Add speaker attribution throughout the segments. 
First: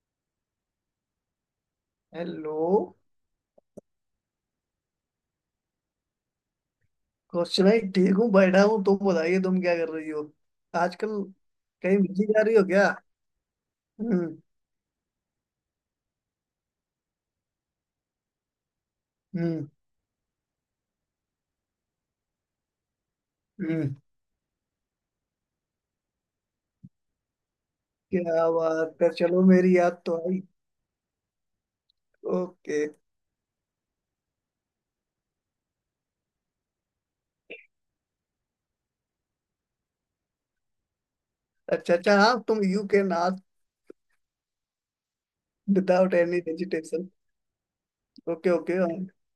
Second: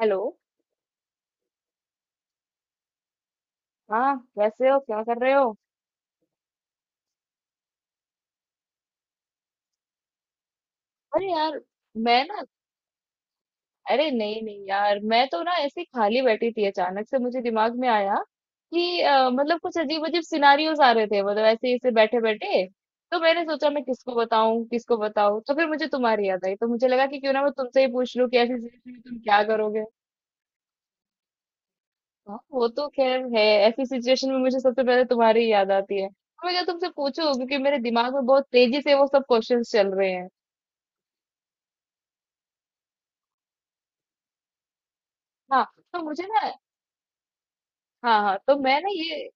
Speaker 1: Hello.
Speaker 2: Hello.
Speaker 1: हाँ, कैसे हो? क्या कर रहे हो?
Speaker 2: कौशिक भाई, ठीक हूँ, बैठा हूँ। तुम बताइए, तुम क्या कर रही हो आजकल?
Speaker 1: अरे यार।
Speaker 2: कहीं
Speaker 1: मैं
Speaker 2: बिजी जा
Speaker 1: ना
Speaker 2: रही हो क्या?
Speaker 1: अरे,
Speaker 2: हम्म।
Speaker 1: नहीं नहीं यार, मैं तो ना ऐसे ही खाली बैठी थी। अचानक से मुझे दिमाग में आया कि मतलब
Speaker 2: हम्म।
Speaker 1: कुछ अजीब अजीब सिनारियोज आ रहे थे, मतलब ऐसे ही ऐसे बैठे बैठे। तो मैंने सोचा मैं
Speaker 2: हम्म।
Speaker 1: किसको बताऊं किसको बताऊं, तो फिर मुझे तुम्हारी याद आई। तो मुझे लगा कि क्यों ना मैं तुमसे ही पूछ लूं कि
Speaker 2: क्या
Speaker 1: ऐसी सिचुएशन में
Speaker 2: बात है,
Speaker 1: तुम क्या
Speaker 2: चलो मेरी
Speaker 1: करोगे।
Speaker 2: याद तो आई।
Speaker 1: हाँ, वो
Speaker 2: ओके।
Speaker 1: तो खैर है। ऐसी सिचुएशन में मुझे सबसे पहले तुम्हारी ही याद आती है, तो मैं क्या तुमसे पूछूं क्योंकि मेरे दिमाग में बहुत तेजी से वो सब क्वेश्चंस चल रहे हैं।
Speaker 2: अच्छा अच्छा, हाँ तुम यू कैन आस्क
Speaker 1: हाँ। तो
Speaker 2: विदाउट
Speaker 1: मुझे ना
Speaker 2: एनी हेजिटेशन।
Speaker 1: हाँ हाँ,
Speaker 2: ओके ओके, हाँ।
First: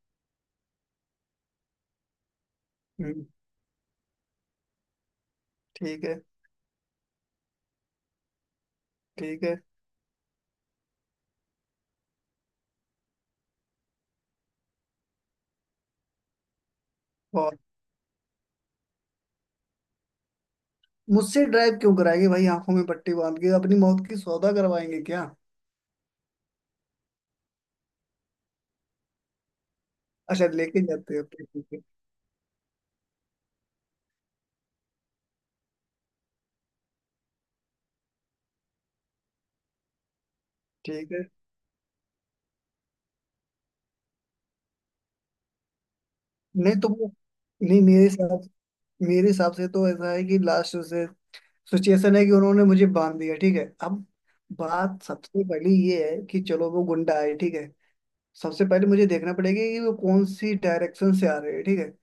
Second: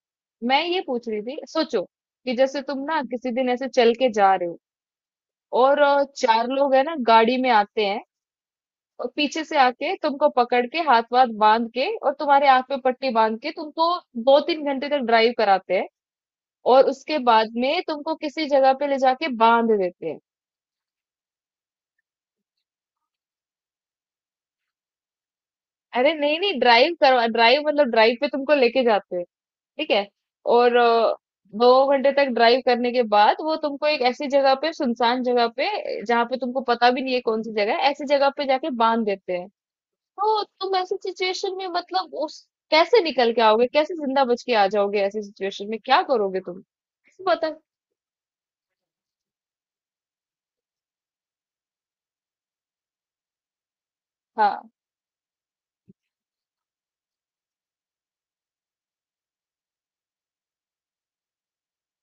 Speaker 1: मैं ये पूछ रही थी। सोचो कि जैसे तुम ना
Speaker 2: हम्म,
Speaker 1: किसी दिन ऐसे चल के जा रहे हो और
Speaker 2: ठीक है।
Speaker 1: चार लोग है ना गाड़ी में आते हैं और
Speaker 2: ठीक
Speaker 1: पीछे
Speaker 2: है।
Speaker 1: से आके तुमको पकड़ के हाथ वाथ बांध के और तुम्हारे आंख पे पट्टी बांध के तुमको 2-3 घंटे तक ड्राइव कराते हैं और उसके बाद
Speaker 2: और
Speaker 1: में तुमको किसी जगह पे ले जाके बांध देते हैं।
Speaker 2: मुझसे ड्राइव क्यों कराएंगे भाई? आंखों में पट्टी बांध के अपनी मौत की सौदा करवाएंगे क्या?
Speaker 1: अरे, नहीं नहीं, ड्राइव मतलब ड्राइव पे तुमको लेके जाते हैं। ठीक है।
Speaker 2: अच्छा,
Speaker 1: और
Speaker 2: लेके जाते हो, ठीक है।
Speaker 1: 2 घंटे तक ड्राइव करने के बाद वो तुमको एक ऐसी जगह पे, सुनसान जगह पे, जहाँ पे तुमको पता भी नहीं है कौन सी जगह है, ऐसी जगह पे जाके बांध देते हैं। तो तुम ऐसी
Speaker 2: ठीक है।
Speaker 1: सिचुएशन में मतलब उस कैसे निकल के आओगे? कैसे जिंदा बच के आ जाओगे? ऐसी सिचुएशन में क्या करोगे तुम?
Speaker 2: नहीं, तुम।
Speaker 1: पता।
Speaker 2: नहीं, मेरे साथ। मेरे हिसाब से तो ऐसा है कि लास्ट से सिचुएशन है कि उन्होंने मुझे बांध दिया, ठीक है। अब
Speaker 1: हाँ।
Speaker 2: बात सबसे पहले ये है कि चलो वो गुंडा है, ठीक है। सबसे पहले मुझे देखना पड़ेगा कि वो कौन सी डायरेक्शन से आ रहे हैं, ठीक है।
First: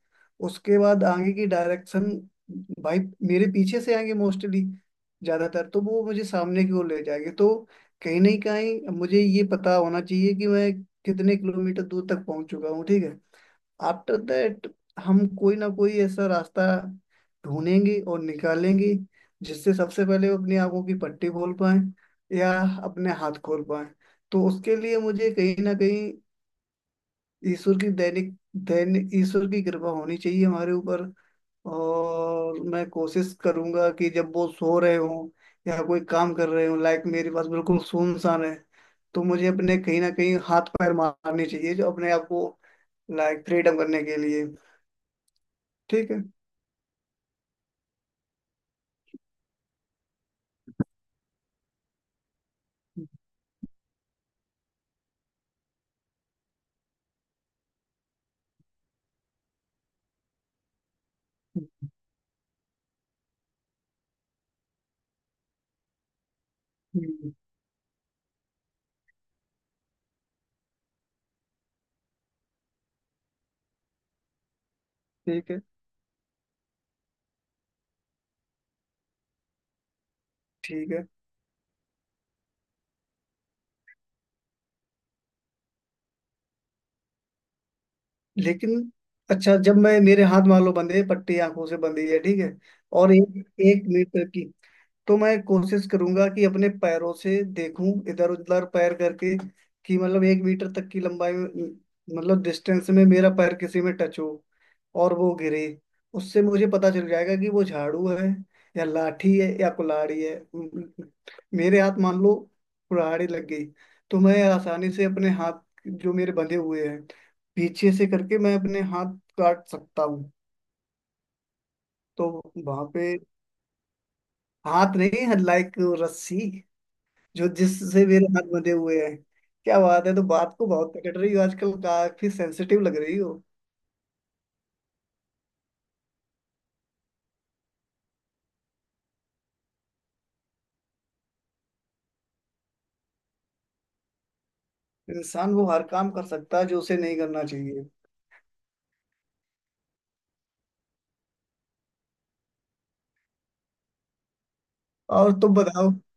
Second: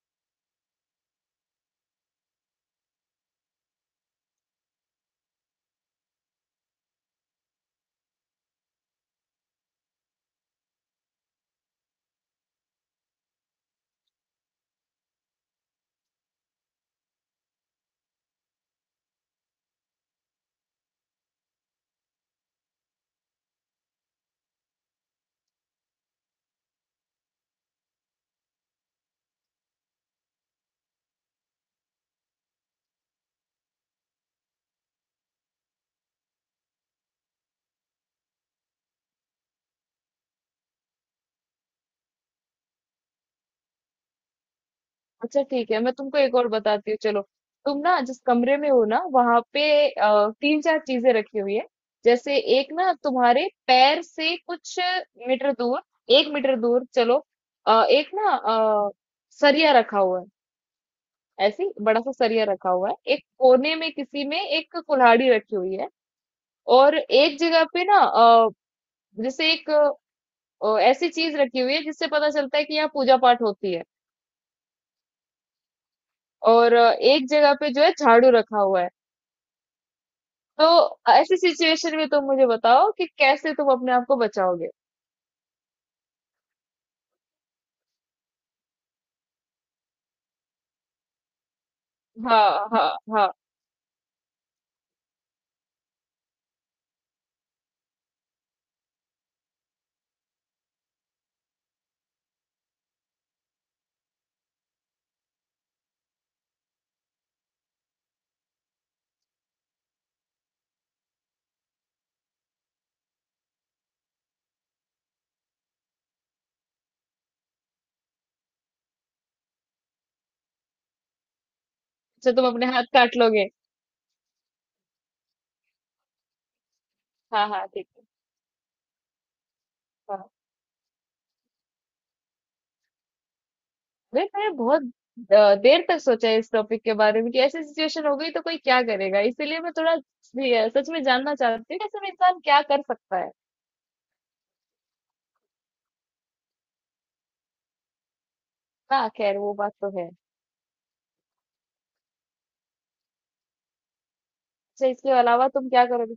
Speaker 2: उसके बाद आगे की डायरेक्शन, भाई, मेरे पीछे से आएंगे मोस्टली। ज्यादातर तो वो मुझे सामने की ओर ले जाएंगे, तो कहीं ना कहीं मुझे ये पता होना चाहिए कि मैं कितने किलोमीटर दूर तक पहुंच चुका हूँ, ठीक है। आफ्टर दैट हम कोई ना कोई ऐसा रास्ता ढूंढेंगे और निकालेंगे जिससे सबसे पहले वो अपनी आंखों की पट्टी खोल पाए या अपने हाथ खोल पाए। तो उसके लिए मुझे कहीं ना कहीं ईश्वर की दैनिक दैनिक ईश्वर की कृपा होनी चाहिए हमारे ऊपर। और मैं कोशिश करूंगा कि जब वो सो रहे हों या कोई काम कर रहे हों, लाइक मेरे पास बिल्कुल सुनसान है, तो मुझे अपने कहीं ना कहीं हाथ पैर मारने चाहिए जो अपने आप को लाइक फ्रीडम करने के लिए।
Speaker 1: अच्छा, ठीक है, मैं
Speaker 2: ठीक
Speaker 1: तुमको
Speaker 2: है।
Speaker 1: एक और बताती हूँ। चलो, तुम ना जिस कमरे में हो ना वहां पे तीन चार चीजें रखी हुई है। जैसे एक ना
Speaker 2: हम्म,
Speaker 1: तुम्हारे पैर से कुछ मीटर दूर, 1 मीटर दूर, चलो अ, एक ना अ, सरिया रखा हुआ है। ऐसी बड़ा सा सरिया रखा हुआ है एक कोने में। किसी में एक कुल्हाड़ी रखी हुई है। और एक जगह पे ना जैसे एक ऐसी चीज रखी हुई है जिससे पता चलता है कि यहाँ पूजा पाठ होती है।
Speaker 2: ठीक है।
Speaker 1: और एक जगह पे जो है झाड़ू रखा हुआ है।
Speaker 2: ठीक है,
Speaker 1: तो ऐसी सिचुएशन में तुम मुझे बताओ कि कैसे तुम अपने आप को बचाओगे।
Speaker 2: लेकिन अच्छा जब मैं, मेरे हाथ मान लो बंधे, पट्टी आंखों से बंधी है, ठीक
Speaker 1: हाँ,
Speaker 2: है।
Speaker 1: हाँ,
Speaker 2: और
Speaker 1: हाँ।
Speaker 2: एक एक मीटर की, तो मैं कोशिश करूंगा कि अपने पैरों से देखूं, इधर उधर पैर करके कि मतलब एक मीटर तक की लंबाई में, मतलब डिस्टेंस में, मेरा पैर किसी में टच हो और वो गिरे। उससे मुझे पता चल जाएगा कि वो झाड़ू है या लाठी है या कुल्हाड़ी है। मेरे हाथ मान लो कुल्हाड़ी लग गई तो मैं आसानी से अपने हाथ, जो मेरे बंधे हुए हैं, पीछे से करके मैं अपने हाथ काट सकता हूँ। तो
Speaker 1: अच्छा, तुम अपने
Speaker 2: वहां
Speaker 1: हाथ
Speaker 2: पे
Speaker 1: काट लोगे?
Speaker 2: हाथ नहीं है, लाइक रस्सी
Speaker 1: हाँ,
Speaker 2: जो,
Speaker 1: हाँ, ठीक है।
Speaker 2: जिससे मेरे हाथ बंधे हुए हैं। क्या बात है, तो
Speaker 1: हाँ।
Speaker 2: बात को बहुत पकड़ रही हो आजकल, काफी सेंसिटिव लग रही हो।
Speaker 1: अरे, मैंने बहुत देर तक सोचा इस टॉपिक के बारे में कि ऐसी सिचुएशन हो गई तो कोई क्या करेगा। इसीलिए मैं थोड़ा भी, सच में जानना चाहती हूँ कि असल में इंसान क्या कर सकता है।
Speaker 2: इंसान वो हर काम कर सकता है जो उसे नहीं करना चाहिए।
Speaker 1: हाँ, खैर वो बात तो है। अच्छा, इसके
Speaker 2: और
Speaker 1: अलावा
Speaker 2: तुम
Speaker 1: तुम क्या
Speaker 2: बताओ,
Speaker 1: करोगे?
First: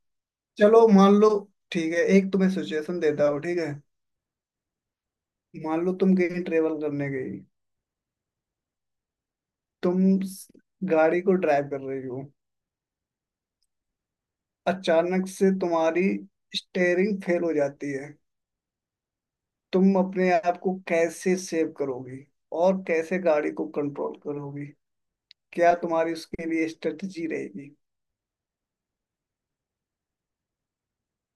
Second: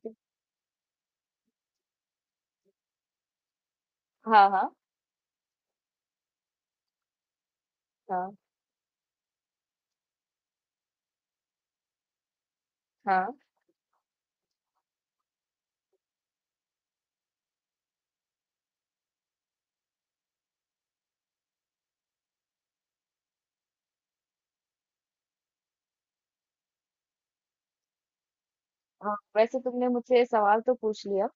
Speaker 2: चलो मान लो, ठीक है, एक तुम्हें सिचुएशन देता हूँ, ठीक है।
Speaker 1: हाँ, हाँ,
Speaker 2: मान लो तुम कहीं ट्रेवल करने गई,
Speaker 1: हाँ,
Speaker 2: तुम गाड़ी को ड्राइव कर रही हो,
Speaker 1: हाँ,
Speaker 2: अचानक से तुम्हारी स्टेयरिंग फेल हो जाती है। तुम अपने आप को कैसे सेव करोगी और कैसे गाड़ी को कंट्रोल करोगी? क्या तुम्हारी उसके लिए स्ट्रेटजी रहेगी?
Speaker 1: हाँ। वैसे तुमने मुझसे ये सवाल तो पूछ लिया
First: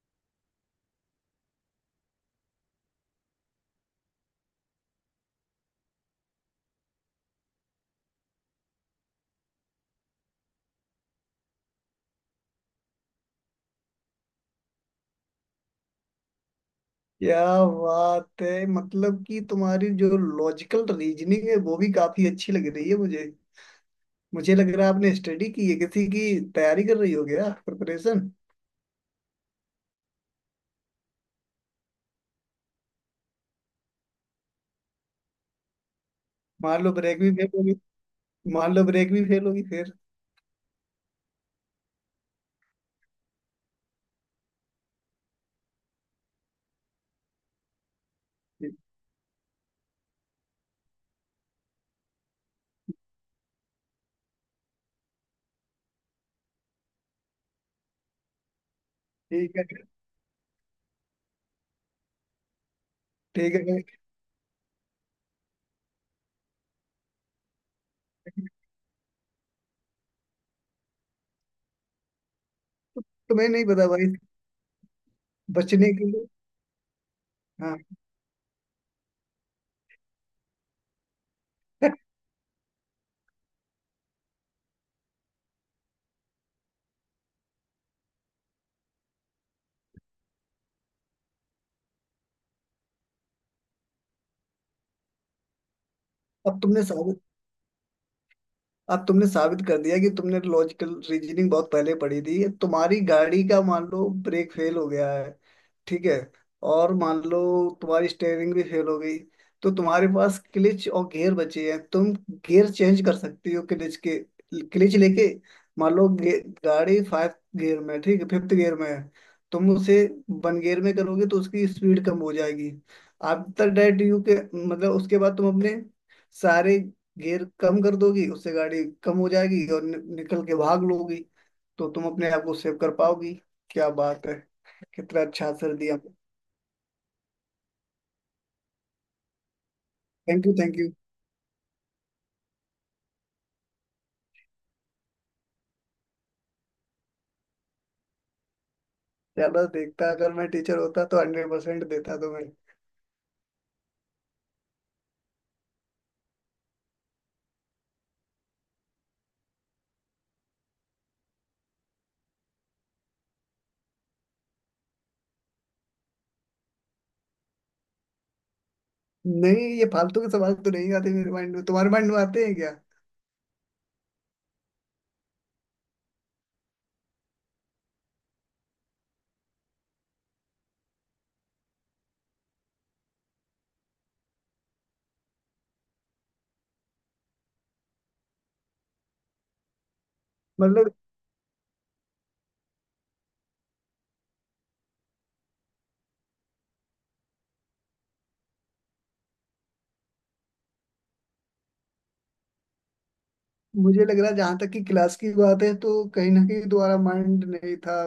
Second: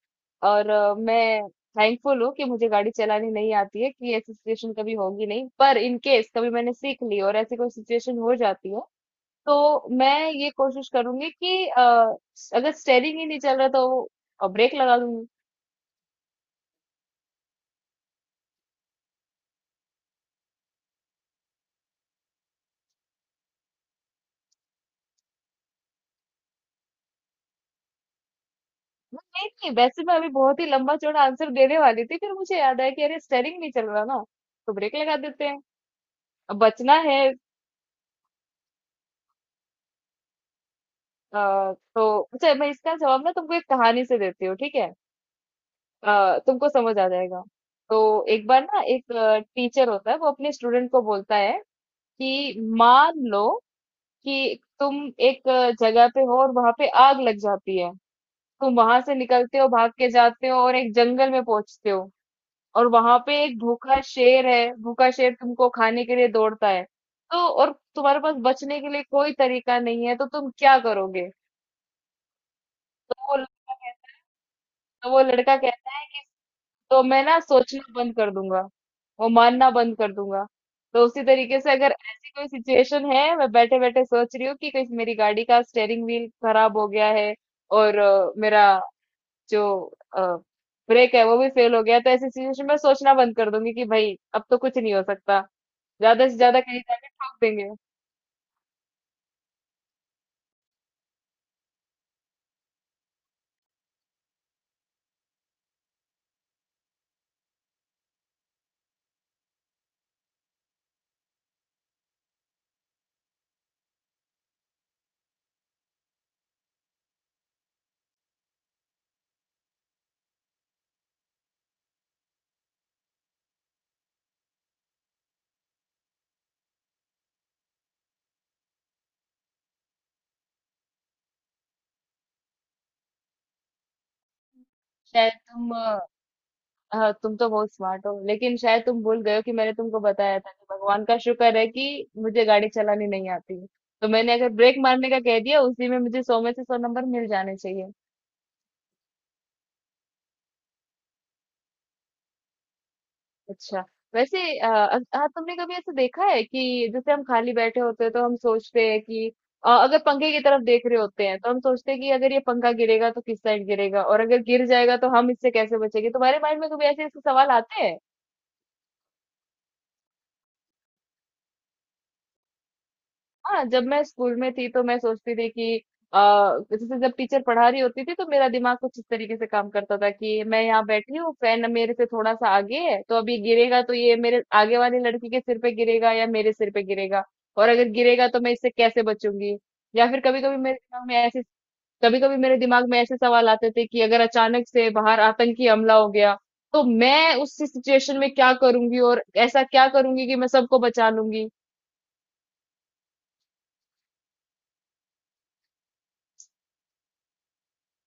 Speaker 1: और मैं थैंकफुल हूँ कि मुझे गाड़ी चलानी नहीं आती है कि ऐसी सिचुएशन कभी होगी नहीं। पर इन केस कभी मैंने सीख ली और ऐसी कोई सिचुएशन हो जाती है, तो मैं ये कोशिश करूंगी कि अगर स्टेयरिंग ही नहीं चल रहा तो ब्रेक लगा दूंगी।
Speaker 2: क्या बात है, मतलब कि तुम्हारी जो लॉजिकल रीजनिंग है वो भी काफी अच्छी लग रही है मुझे। मुझे लग रहा है आपने स्टडी की है, किसी की तैयारी कर रही हो, गया प्रिपरेशन।
Speaker 1: नहीं नहीं, वैसे मैं अभी बहुत ही लंबा चौड़ा आंसर देने वाली थी, फिर मुझे याद आया कि अरे स्टेयरिंग नहीं चल रहा ना, तो ब्रेक लगा देते हैं, अब
Speaker 2: मान लो
Speaker 1: बचना है।
Speaker 2: ब्रेक भी फेल होगी मान लो ब्रेक भी फेल होगी फिर।
Speaker 1: तो अच्छा, मैं इसका जवाब ना तुमको एक कहानी से देती हूँ। ठीक है, तुमको समझ आ जाएगा। तो एक बार ना एक टीचर होता है, वो अपने स्टूडेंट को बोलता है कि मान लो कि तुम एक जगह पे हो और वहां पे आग लग जाती है। तुम वहां से
Speaker 2: ठीक
Speaker 1: निकलते
Speaker 2: है।
Speaker 1: हो, भाग के जाते हो और एक जंगल में पहुंचते हो। और वहां पे
Speaker 2: ठीक
Speaker 1: एक
Speaker 2: है।
Speaker 1: भूखा शेर है। भूखा शेर तुमको खाने के लिए दौड़ता है। तो और तुम्हारे पास बचने के लिए कोई तरीका नहीं है, तो तुम क्या करोगे? तो वो
Speaker 2: तुम्हें नहीं
Speaker 1: लड़का
Speaker 2: पता, भाई?
Speaker 1: कहता, तो वो लड़का
Speaker 2: बचने
Speaker 1: कहता
Speaker 2: के
Speaker 1: है
Speaker 2: लिए?
Speaker 1: तो मैं ना
Speaker 2: हाँ।
Speaker 1: सोचना बंद कर दूंगा, वो मानना बंद कर दूंगा। तो उसी तरीके से अगर ऐसी कोई सिचुएशन है, मैं बैठे बैठे सोच रही हूँ कि कहीं मेरी गाड़ी का स्टेयरिंग व्हील खराब हो गया है और मेरा जो ब्रेक है वो भी फेल हो गया है, तो ऐसी सिचुएशन में सोचना बंद कर दूंगी कि भाई अब तो कुछ नहीं हो सकता। ज्यादा से ज्यादा
Speaker 2: अब
Speaker 1: कहीं
Speaker 2: तुमने
Speaker 1: जाके
Speaker 2: साबित
Speaker 1: ठोक देंगे।
Speaker 2: अब तुमने साबित कर दिया कि तुमने लॉजिकल रीजनिंग बहुत पहले पढ़ी थी। तुम्हारी गाड़ी का मान लो ब्रेक फेल हो गया है, ठीक है, और मान लो तुम्हारी स्टेयरिंग भी फेल हो गई, तो तुम्हारे पास क्लिच और गियर बचे हैं। तुम गियर चेंज कर सकती हो क्लिच के, क्लिच लेके, मान लो गाड़ी फाइव गियर में है, ठीक है, फिफ्थ गियर में है, तुम उसे वन गियर में करोगे तो उसकी स्पीड कम हो जाएगी। आफ्टर दैट यू के, मतलब उसके बाद तुम अपने सारे गियर कम कर दोगी, उससे गाड़ी कम हो जाएगी और निकल के भाग लोगी। तो तुम अपने आप को सेव कर पाओगी। क्या बात है, कितना
Speaker 1: शायद
Speaker 2: अच्छा
Speaker 1: तुम
Speaker 2: आंसर दिया।
Speaker 1: हाँ, तुम तो बहुत स्मार्ट हो लेकिन शायद तुम भूल गए हो कि मैंने तुमको बताया
Speaker 2: थैंक
Speaker 1: था
Speaker 2: यू,
Speaker 1: कि
Speaker 2: थैंक यू।
Speaker 1: भगवान का शुक्र है कि मुझे गाड़ी चलानी नहीं आती। तो मैंने अगर ब्रेक मारने का कह दिया उसी में मुझे 100 में से 100 नंबर मिल जाने चाहिए।
Speaker 2: ज्यादा देखता, अगर मैं टीचर होता तो 100% देता तुम्हें।
Speaker 1: अच्छा। वैसे हाँ, तुमने कभी ऐसा देखा है कि जैसे हम खाली बैठे होते हैं तो हम सोचते हैं कि अगर पंखे की तरफ देख रहे होते हैं तो हम सोचते हैं कि अगर ये पंखा गिरेगा तो किस साइड गिरेगा? और अगर गिर जाएगा तो हम इससे कैसे बचेंगे? तुम्हारे माइंड में कभी ऐसे ऐसे सवाल आते हैं?
Speaker 2: नहीं, ये फालतू के सवाल तो नहीं आते मेरे माइंड में, तुम्हारे माइंड में आते हैं क्या?
Speaker 1: हाँ, जब मैं स्कूल में थी तो मैं सोचती थी कि जैसे जब टीचर पढ़ा रही होती थी, तो मेरा दिमाग कुछ इस तरीके से काम करता था कि मैं यहाँ बैठी हूँ, फैन मेरे से थोड़ा सा आगे है, तो अभी गिरेगा तो ये मेरे आगे वाली लड़की के सिर पे गिरेगा या मेरे सिर पे गिरेगा? और अगर गिरेगा तो मैं इससे कैसे बचूंगी? या फिर कभी कभी मेरे
Speaker 2: मतलब
Speaker 1: दिमाग में ऐसे कभी कभी मेरे दिमाग में ऐसे सवाल आते थे कि अगर अचानक से बाहर आतंकी हमला हो गया तो मैं उस सिचुएशन में क्या करूंगी और ऐसा क्या करूंगी कि मैं सबको बचा लूंगी।
Speaker 2: मुझे लग रहा है जहां तक कि क्लास की बात है, तो कहीं ना कहीं तुम्हारा माइंड नहीं था,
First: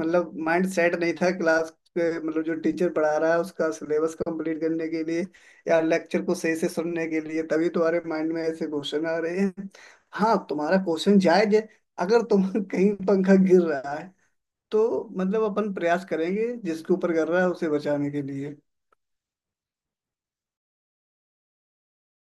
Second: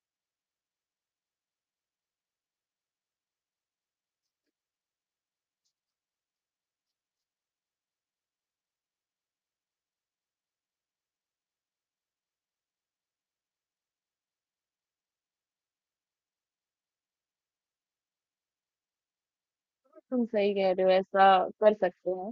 Speaker 2: मतलब माइंड सेट नहीं था क्लास के, मतलब जो टीचर पढ़ा रहा है उसका सिलेबस कंप्लीट करने के लिए या लेक्चर को सही से सुनने के लिए, तभी तुम्हारे माइंड में ऐसे क्वेश्चन आ रहे हैं। हाँ, तुम्हारा क्वेश्चन जायज है, अगर तुम कहीं पंखा गिर रहा है तो मतलब अपन प्रयास करेंगे जिसके ऊपर गिर रहा है उसे बचाने के लिए।
Speaker 1: तुम सही कह रहे हो, ऐसा कर सकते हैं।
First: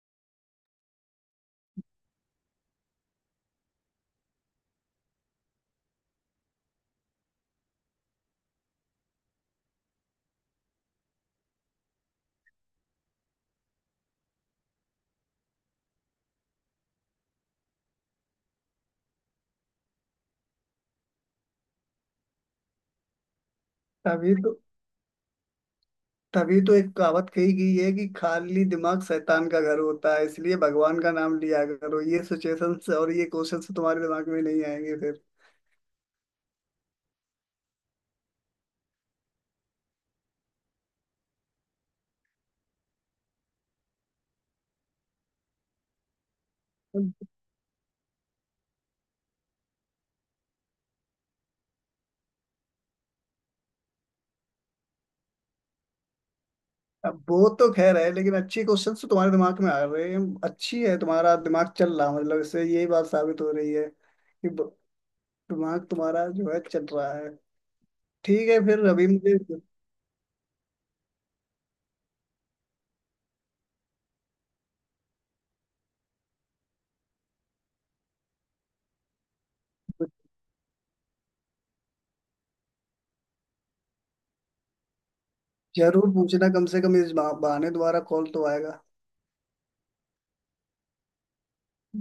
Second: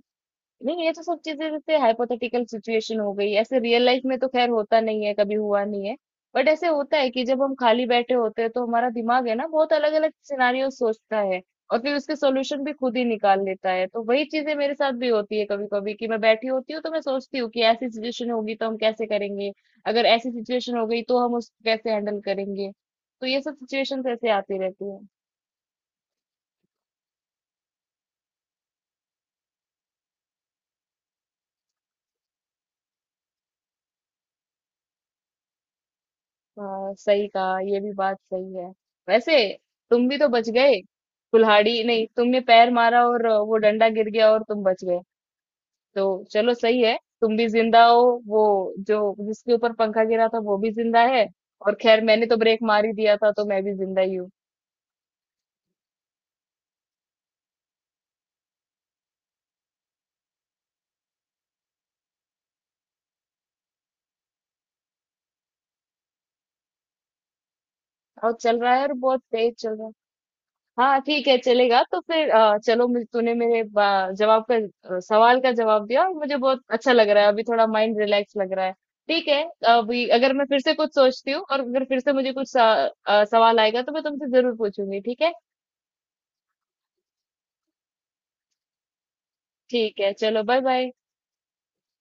Speaker 1: नहीं, ये तो सब चीजें जैसे हाइपोथेटिकल सिचुएशन हो गई। ऐसे रियल लाइफ में तो खैर होता नहीं है, कभी हुआ नहीं है। बट ऐसे होता है कि जब हम खाली बैठे होते हैं तो हमारा दिमाग है ना बहुत अलग अलग सिनारियो सोचता है, और फिर उसके सॉल्यूशन भी खुद ही निकाल लेता है। तो वही चीजें मेरे साथ भी होती है कभी कभी, कि मैं बैठी होती हूँ तो मैं सोचती हूँ कि ऐसी सिचुएशन होगी तो हम कैसे करेंगे? अगर ऐसी सिचुएशन हो गई तो हम उसको कैसे हैंडल करेंगे? तो ये सब सिचुएशन ऐसे
Speaker 2: तभी तो
Speaker 1: आती रहती है।
Speaker 2: तभी तो एक कहावत कही गई है कि खाली दिमाग शैतान का घर होता है, इसलिए भगवान का नाम लिया करो, ये सिचुएशंस और ये क्वेश्चंस तुम्हारे दिमाग में नहीं आएंगे फिर।
Speaker 1: हाँ, सही कहा, ये भी बात सही है। वैसे तुम भी तो बच गए। कुल्हाड़ी नहीं, तुमने पैर मारा और वो डंडा गिर गया और तुम बच गए। तो चलो, सही है, तुम भी जिंदा हो। वो जो जिसके ऊपर पंखा गिरा था वो भी जिंदा है। और खैर मैंने तो ब्रेक मार ही दिया था, तो मैं भी जिंदा ही हूँ।
Speaker 2: अब वो तो खैर है, लेकिन अच्छे क्वेश्चंस तो तुम्हारे दिमाग में आ रहे हैं। अच्छी है, तुम्हारा दिमाग चल रहा है, मतलब इससे यही बात साबित हो रही है कि दिमाग तुम्हारा जो है चल रहा है।
Speaker 1: और
Speaker 2: ठीक
Speaker 1: चल
Speaker 2: है,
Speaker 1: रहा है,
Speaker 2: फिर
Speaker 1: और
Speaker 2: अभी
Speaker 1: बहुत
Speaker 2: मुझे
Speaker 1: तेज चल रहा है। हाँ, ठीक है, चलेगा। तो फिर चलो, तूने मेरे बा- जवाब का अ, सवाल का जवाब दिया और मुझे बहुत अच्छा लग रहा है। अभी थोड़ा माइंड रिलैक्स लग रहा है। ठीक है, अभी अगर मैं फिर से कुछ सोचती हूँ और अगर फिर से मुझे कुछ सवाल आएगा तो मैं तुमसे जरूर पूछूंगी। ठीक है,
Speaker 2: जरूर पूछना, कम से कम इस बहाने दोबारा कॉल तो आएगा।
Speaker 1: ठीक है, चलो, बाय बाय।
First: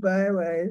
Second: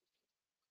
Speaker 2: Bye bye.